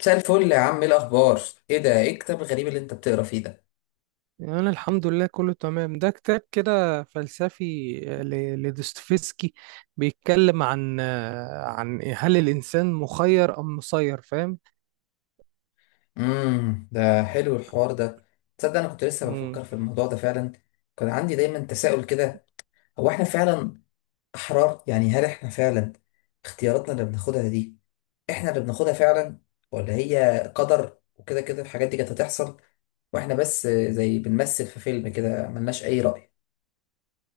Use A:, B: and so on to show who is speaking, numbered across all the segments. A: مساء الفل يا عم، ايه الاخبار؟ ايه ده؟ ايه الكتاب الغريب اللي انت بتقرا فيه ده؟
B: أنا الحمد لله، كله تمام. ده كتاب كده فلسفي، لدوستويفسكي. بيتكلم عن عن هل الإنسان مخير أم مسير، فاهم؟
A: ده حلو الحوار ده. تصدق انا كنت لسه
B: مم.
A: بفكر في الموضوع ده فعلا. كان عندي دايما تساؤل كده، هو احنا فعلا احرار؟ يعني هل احنا فعلا اختياراتنا اللي بناخدها دي احنا اللي بناخدها فعلا، ولا هي قدر وكده كده الحاجات دي كانت هتحصل واحنا بس زي بنمثل في فيلم كده ملناش اي رأي؟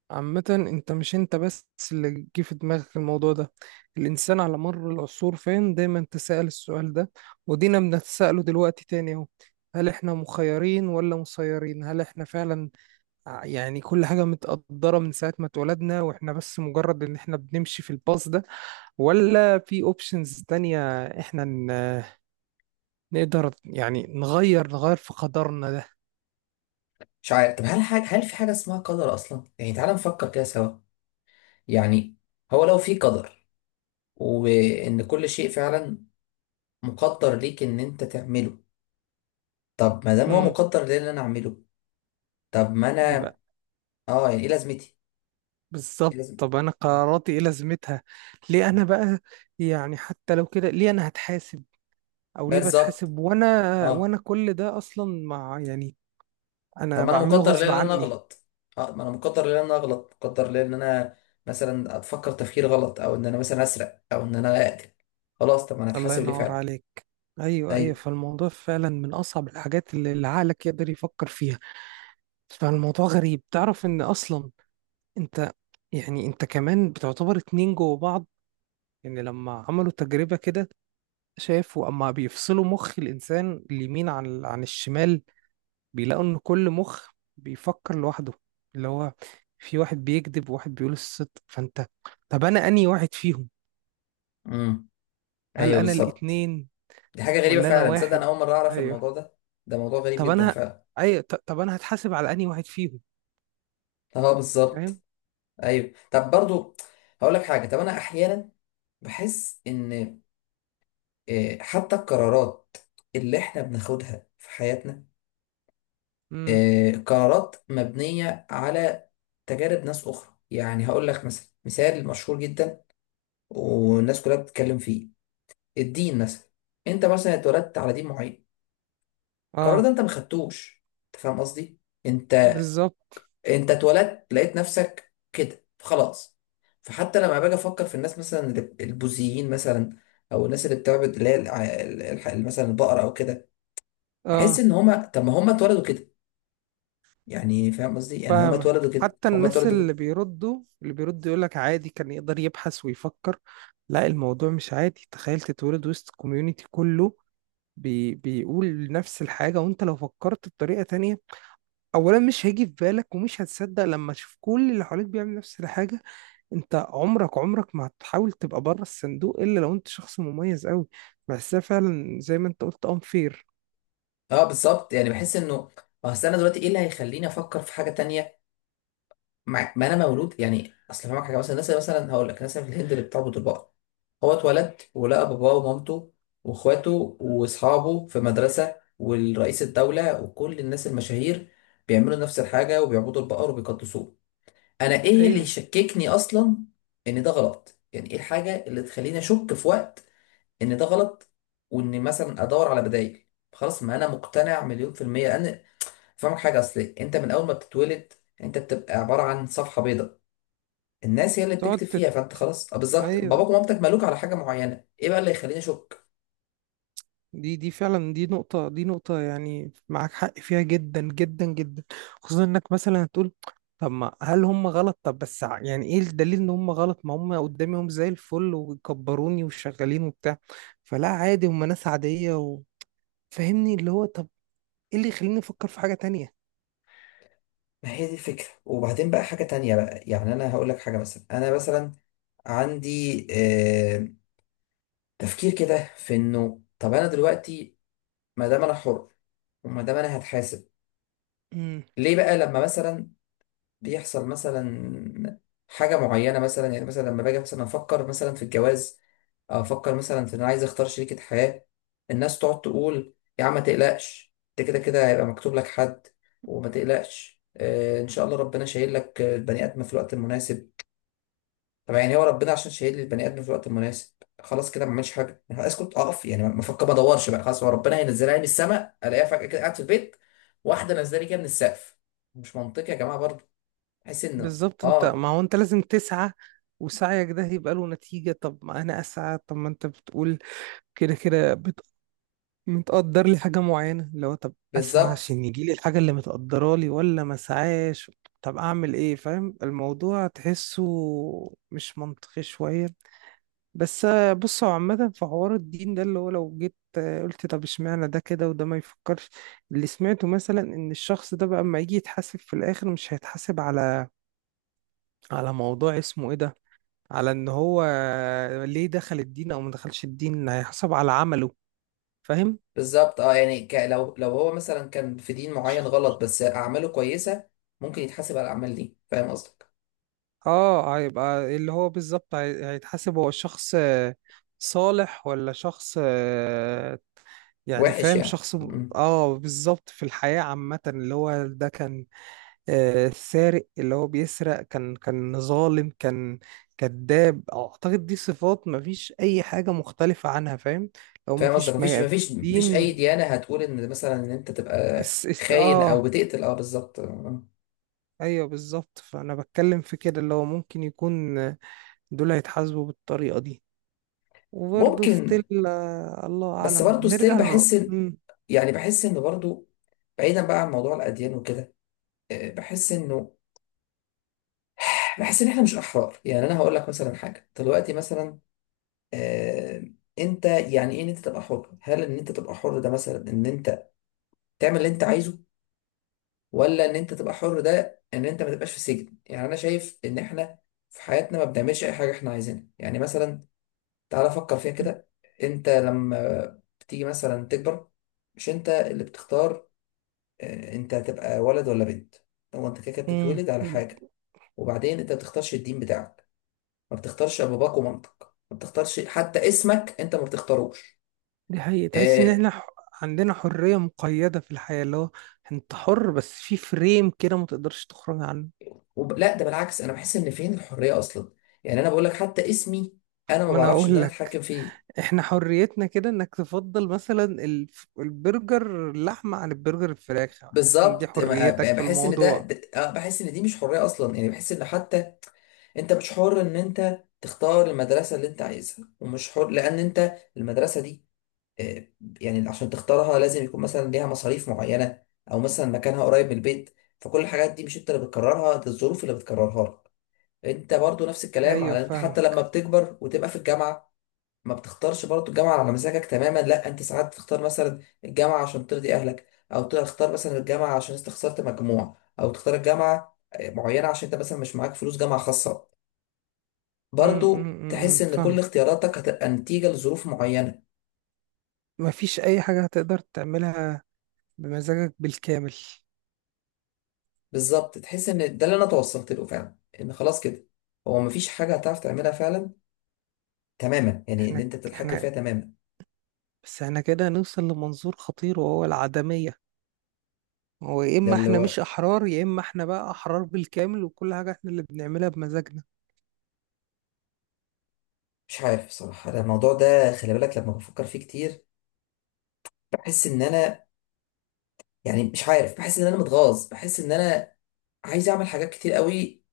B: عامة، أنت مش أنت بس اللي جه في دماغك الموضوع ده. الإنسان على مر العصور، فاهم، دايما تسأل السؤال ده، ودينا بنتسأله دلوقتي تاني أهو. هل إحنا مخيرين ولا مسيرين؟ هل إحنا فعلا يعني كل حاجة متقدرة من ساعة ما اتولدنا، واحنا بس مجرد ان احنا بنمشي في الباص ده؟ ولا في اوبشنز تانية؟ احنا نقدر يعني نغير في قدرنا ده؟
A: مش عارف. طب هل في حاجة اسمها قدر اصلا؟ يعني تعال نفكر كده سوا. يعني هو لو في قدر وان كل شيء فعلا مقدر ليك ان انت تعمله، طب ما دام هو
B: امم.
A: مقدر ليه ان انا اعمله، طب ما انا،
B: يبقى
A: اه يعني ايه لازمتي؟ ايه
B: بالظبط.
A: لازم؟
B: طب انا قراراتي ايه لازمتها؟ ليه انا بقى، يعني حتى لو كده، ليه انا هتحاسب او ليه
A: بالظبط.
B: بتحاسب وانا،
A: اه،
B: كل ده اصلا، مع يعني
A: طب
B: انا
A: ما انا
B: بعمله
A: مقدر ليه
B: غصب
A: ان انا
B: عني.
A: اغلط. اه، ما انا مقدر ليه ان انا اغلط، مقدر ليه ان انا مثلا اتفكر تفكير غلط، او ان انا مثلا اسرق، او ان انا اقتل. خلاص، طب ما انا
B: الله
A: اتحاسب ليه
B: ينور
A: فعلا؟
B: عليك. ايوه، ايوه،
A: ايوه.
B: فالموضوع فعلا من اصعب الحاجات اللي عقلك يقدر يفكر فيها. فالموضوع غريب. تعرف ان اصلا انت يعني انت كمان بتعتبر اتنين جوه بعض. يعني لما عملوا تجربة كده، شافوا اما بيفصلوا مخ الانسان اليمين عن الشمال، بيلاقوا ان كل مخ بيفكر لوحده. اللي هو في واحد بيكذب وواحد بيقول الصدق، فانت طب انا انهي واحد فيهم؟
A: امم،
B: هل
A: ايوه
B: انا
A: بالظبط.
B: الاتنين
A: دي حاجه غريبه
B: ولا انا
A: فعلا، تصدق انا
B: واحد؟
A: اول مره اعرف
B: ايوه.
A: الموضوع ده. ده موضوع غريب
B: طب
A: جدا
B: انا،
A: فعلا.
B: طب انا هتحاسب على انهي واحد فيهم؟
A: اه بالظبط.
B: فاهم؟
A: ايوه. طب برضو هقول لك حاجه، طب انا احيانا بحس ان، حتى القرارات اللي احنا بناخدها في حياتنا،
B: امم،
A: قرارات مبنيه على تجارب ناس اخرى. يعني هقول لك مثلا مثال مشهور جدا والناس كلها بتتكلم فيه، الدين مثلا. انت مثلا اتولدت على دين معين، القرار ده
B: اه
A: انت ما خدتوش. انت فاهم قصدي؟ انت
B: بالظبط،
A: انت اتولدت لقيت نفسك كده خلاص. فحتى لما باجي افكر في الناس، مثلا البوذيين مثلا، او الناس اللي بتعبد اللي هي مثلا البقره او كده، بحس
B: اه
A: ان هما، طب ما هما اتولدوا كده. يعني فاهم قصدي، يعني هما
B: فاهمك.
A: اتولدوا كده،
B: حتى
A: هما
B: الناس
A: اتولدوا كده.
B: اللي بيردوا يقولك عادي، كان يقدر يبحث ويفكر. لا، الموضوع مش عادي. تخيل تتولد وسط كوميونتي كله بيقول نفس الحاجة، وانت لو فكرت بطريقة تانية، اولا مش هيجي في بالك، ومش هتصدق لما تشوف كل اللي حواليك بيعمل نفس الحاجة. انت عمرك عمرك ما هتحاول تبقى بره الصندوق الا لو انت شخص مميز قوي. بحسها فعلا زي ما انت قلت unfair.
A: اه بالظبط، يعني بحس انه، اصل انا دلوقتي ايه اللي هيخليني افكر في حاجه تانية؟ ما انا مولود، يعني اصل فاهمك حاجه، مثلا الناس اللي مثلا هقول لك، الناس اللي في الهند اللي بتعبد البقر، هو اتولد ولقى باباه ومامته واخواته واصحابه في مدرسه والرئيس الدوله وكل الناس المشاهير بيعملوا نفس الحاجه وبيعبدوا البقر وبيقدسوه. انا ايه اللي
B: ايوه
A: يشككني اصلا ان ده غلط؟ يعني ايه الحاجه اللي تخليني اشك في وقت ان ده غلط، وان مثلا ادور على بدائل؟ خلاص، ما انا مقتنع 1000000%. لان فاهمك حاجه، اصل انت من اول ما بتتولد، يعني انت بتبقى عباره عن صفحه بيضاء، الناس هي اللي
B: تقعد
A: بتكتب
B: تت...
A: فيها. فانت خلاص، بالظبط، باباك
B: ايوه،
A: ومامتك مالوك على حاجه معينه، ايه بقى اللي يخليني اشك؟
B: دي فعلا، دي نقطة يعني معاك حق فيها جدا جدا جدا. خصوصا انك مثلا هتقول طب ما هل هم غلط؟ طب بس يعني ايه الدليل ان هم غلط؟ ما هم قدامهم زي الفل وكبروني وشغالين وبتاع، فلا عادي، هم ناس عادية. وفهمني اللي هو طب ايه اللي يخليني افكر في حاجة
A: ما هي دي الفكره. وبعدين بقى حاجه تانية بقى، يعني انا هقول لك حاجه مثلا، انا مثلا عندي آه تفكير كده في انه، طب انا دلوقتي ما دام انا حر، وما دام انا هتحاسب،
B: تانية؟
A: ليه بقى لما مثلا بيحصل مثلا حاجة معينة؟ مثلا يعني مثلا لما باجي مثلا أفكر مثلا في الجواز، أو أفكر مثلا في إن أنا عايز أختار شريكة حياة، الناس تقعد تقول يا عم ما تقلقش، أنت كده كده هيبقى مكتوب لك حد، وما تقلقش، إن شاء الله ربنا شايل لك، البني آدم في الوقت المناسب. طب يعني هو ربنا عشان شايل لي البني آدم في الوقت المناسب، خلاص كده ما اعملش حاجة؟ يعني أسكت، أقف، يعني ما أفكر، ما أدورش بقى، خلاص هو ربنا هينزلها لي من السماء، ألاقيها فجأة كده قاعد في البيت، واحدة نازلة لي كده من السقف؟ مش منطقي يا جماعة برضه. بحيث انه،
B: بالظبط. انت، ما هو انت لازم تسعى، وسعيك ده هيبقى له نتيجة. طب ما انا اسعى، طب ما انت بتقول كده كده متقدر لي حاجة معينة. اللي هو طب اسعى
A: بالظبط.
B: عشان يجي لي الحاجة اللي متقدرة لي، ولا ما اسعاش؟ طب اعمل ايه؟ فاهم الموضوع تحسه مش منطقي شوية. بس بص، هو عامة في حوار الدين ده اللي هو لو جيت قلت طب اشمعنى ده كده وده ما يفكرش؟ اللي سمعته مثلا ان الشخص ده بقى اما يجي يتحاسب في الاخر، مش هيتحاسب على موضوع اسمه ايه ده، على ان هو ليه دخل الدين او ما دخلش الدين. هيحسب على عمله. فاهم؟
A: بالظبط، يعني لو هو مثلا كان في دين معين
B: شخ-
A: غلط بس اعماله كويسه، ممكن يتحاسب على الاعمال دي. فاهم قصدك.
B: اه هيبقى اللي هو بالظبط هيتحاسب. هو شخص صالح ولا شخص يعني
A: وحش،
B: فاهم؟
A: يعني
B: شخص
A: مم.
B: بالظبط في الحياة عامة. اللي هو ده كان سارق، اللي هو بيسرق، كان ظالم، كان كذاب. اعتقد دي صفات مفيش اي حاجة مختلفة عنها، فاهم؟ لو
A: فاهم قصدك،
B: مفيش
A: مفيش
B: في
A: مفيش مفيش اي
B: الدين.
A: ديانه هتقول ان مثلا ان انت تبقى
B: الس- الس-
A: خاين او
B: اه
A: بتقتل. اه بالظبط. آه.
B: ايوه بالظبط. فانا بتكلم في كده اللي هو ممكن يكون دول هيتحاسبوا بالطريقه دي، وبرضه
A: ممكن.
B: ستيل الله
A: بس
B: اعلم.
A: برضه ستيل
B: بنرجع ل
A: بحس ان، يعني بحس انه برضه، بعيدا بقى عن موضوع الاديان وكده، آه، بحس انه بحس ان احنا مش احرار. يعني انا هقول لك مثلا حاجه دلوقتي، مثلا آه، انت يعني ايه ان انت تبقى حر؟ هل ان انت تبقى حر ده مثلا ان انت تعمل اللي انت عايزه، ولا ان انت تبقى حر ده ان انت ما تبقاش في سجن؟ يعني انا شايف ان احنا في حياتنا ما بنعملش اي حاجه احنا عايزينها. يعني مثلا تعالى فكر فيها كده، انت لما بتيجي مثلا تكبر، مش انت اللي بتختار انت هتبقى ولد ولا بنت، هو انت كده كده
B: مم،
A: بتتولد على حاجه. وبعدين انت ما بتختارش الدين بتاعك، ما بتختارش اباباك ومامتك، ما بتختارش حتى اسمك، انت ما بتختاروش.
B: دي حقيقة. تحس ان
A: آه،
B: احنا عندنا حريه مقيده في الحياه. اللي هو انت حر بس في فريم كده، ما تقدرش تخرج عنه.
A: لا ده بالعكس، انا بحس ان فين الحريه اصلا؟ يعني انا بقول لك، حتى اسمي انا ما
B: ما انا
A: بعرفش ان
B: هقول
A: انا
B: لك،
A: اتحكم فيه.
B: احنا حريتنا كده انك تفضل مثلا البرجر اللحمه عن البرجر الفراخ. حاسس ان دي
A: بالظبط،
B: حريتك في
A: بحس ان
B: الموضوع؟
A: بحس ان دي مش حريه اصلا. يعني بحس ان حتى انت مش حر ان انت تختار المدرسه اللي انت عايزها، ومش حر لان انت المدرسه دي، آه، يعني عشان تختارها لازم يكون مثلا ليها مصاريف معينه، او مثلا مكانها قريب من البيت، فكل الحاجات دي مش انت اللي بتكررها، ده الظروف اللي بتكررها لك. انت برضو نفس الكلام،
B: ايوه
A: على انت حتى لما
B: فاهمك.
A: بتكبر وتبقى في الجامعه، ما بتختارش برضه الجامعة على مزاجك تماما، لا انت ساعات تختار مثلا الجامعة عشان ترضي اهلك، او تختار مثلا الجامعة عشان انت خسرت مجموع، او تختار الجامعة معينة عشان انت مثلا مش معاك فلوس جامعة خاصة.
B: امم،
A: برضه
B: امم،
A: تحس ان كل
B: فاهمك.
A: اختياراتك هتبقى نتيجة لظروف معينة.
B: مفيش أي حاجة هتقدر تعملها بمزاجك بالكامل.
A: بالظبط، تحس ان ده اللي انا توصلت له فعلا، ان خلاص كده هو مفيش حاجة هتعرف تعملها فعلا تماما، يعني اللي
B: احنا
A: انت بتتحكم
B: احنا
A: فيها تماما.
B: بس احنا كده هنوصل لمنظور خطير، وهو العدمية. هو يا
A: ده
B: إما
A: اللي
B: احنا
A: هو،
B: مش أحرار، يا إما احنا بقى أحرار بالكامل وكل حاجة احنا اللي بنعملها بمزاجنا.
A: مش عارف بصراحة، أنا الموضوع ده خلي بالك لما بفكر فيه كتير بحس ان انا، يعني مش عارف، بحس ان انا متغاظ، بحس ان انا عايز اعمل حاجات كتير قوي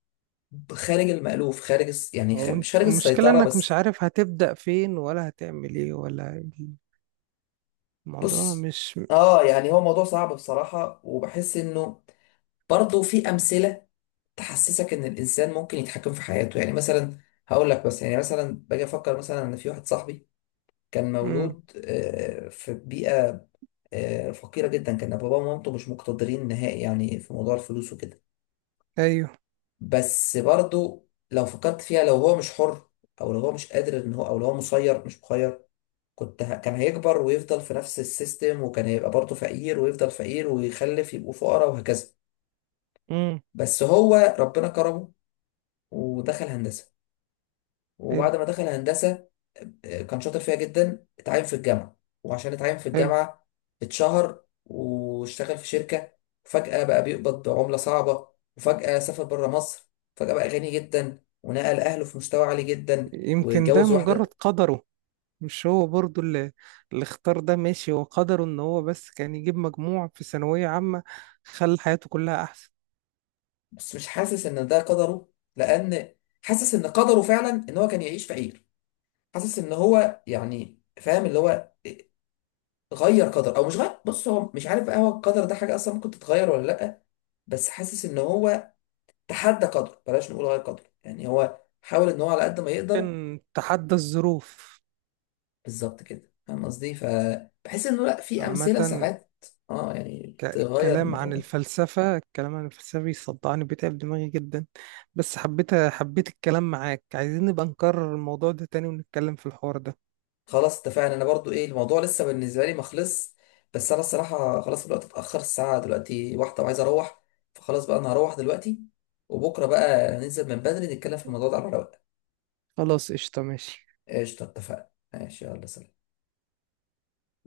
A: خارج المألوف، خارج يعني مش
B: وانت
A: خارج
B: المشكلة
A: السيطرة
B: انك مش
A: بس.
B: عارف هتبدأ فين ولا هتعمل ايه ولا. الموضوع
A: بص،
B: مش.
A: اه يعني هو موضوع صعب بصراحة، وبحس انه برضه في امثلة تحسسك ان الانسان ممكن يتحكم في حياته. يعني مثلا هقول لك، بس يعني مثلا باجي افكر مثلا ان في واحد صاحبي كان
B: مم.
A: مولود في بيئة فقيرة جدا، كان باباه ومامته مش مقتدرين نهائي يعني في موضوع الفلوس وكده.
B: ايوه.
A: بس برضو لو فكرت فيها، لو هو مش حر، او لو هو مش قادر ان هو، او لو هو مسير مش مخير، كان هيكبر ويفضل في نفس السيستم، وكان هيبقى برضه فقير ويفضل فقير ويخلف يبقوا فقراء وهكذا.
B: مم.
A: بس هو ربنا كرمه ودخل هندسة،
B: حلو.
A: وبعد ما دخل هندسة كان شاطر فيها جدا، اتعين في الجامعة، وعشان اتعين في
B: حلو.
A: الجامعة اتشهر واشتغل في شركة، وفجأة بقى بيقبض بعملة صعبة، وفجأة سافر بره مصر، فجأة بقى غني جدا ونقل أهله في مستوى عالي جدا،
B: يمكن ده
A: واتجوز
B: مجرد
A: واحدة.
B: قدره. مش هو برضو اللي اختار ده ماشي؟ هو قدره ان هو بس كان يجيب مجموع في ثانوية عامة، خلى حياته كلها احسن.
A: بس مش حاسس إن ده قدره، لأن حاسس إن قدره فعلا إن هو كان يعيش فقير. حاسس إن هو، يعني فاهم اللي هو، غير قدر أو مش غير، بص هو مش عارف بقى، هو القدر ده حاجة أصلا ممكن تتغير ولا لأ؟ بس حاسس إن هو تحدى قدره، بلاش نقول غير قدره، يعني هو حاول ان هو على قد ما يقدر.
B: كان تحدى الظروف.
A: بالظبط كده، فاهم قصدي. فبحس انه لا، في
B: عامة،
A: امثله ساعات اه يعني تغير
B: الكلام
A: الموضوع
B: عن
A: ده.
B: الفلسفة، الكلام عن الفلسفة بيصدعني، بيتعب دماغي جدا. بس حبيت الكلام معاك. عايزين نبقى نكرر الموضوع ده تاني ونتكلم في الحوار ده.
A: خلاص اتفقنا. انا برضو ايه، الموضوع لسه بالنسبه لي ما خلص، بس انا الصراحه خلاص الوقت اتاخر، الساعه دلوقتي 1، وعايز اروح، فخلاص بقى انا هروح دلوقتي، وبكره بقى ننزل من بدري نتكلم في الموضوع ده على رواق.
B: خلاص، قشطة، ماشي.
A: قشطه، اتفقنا، ماشي، يلا سلام.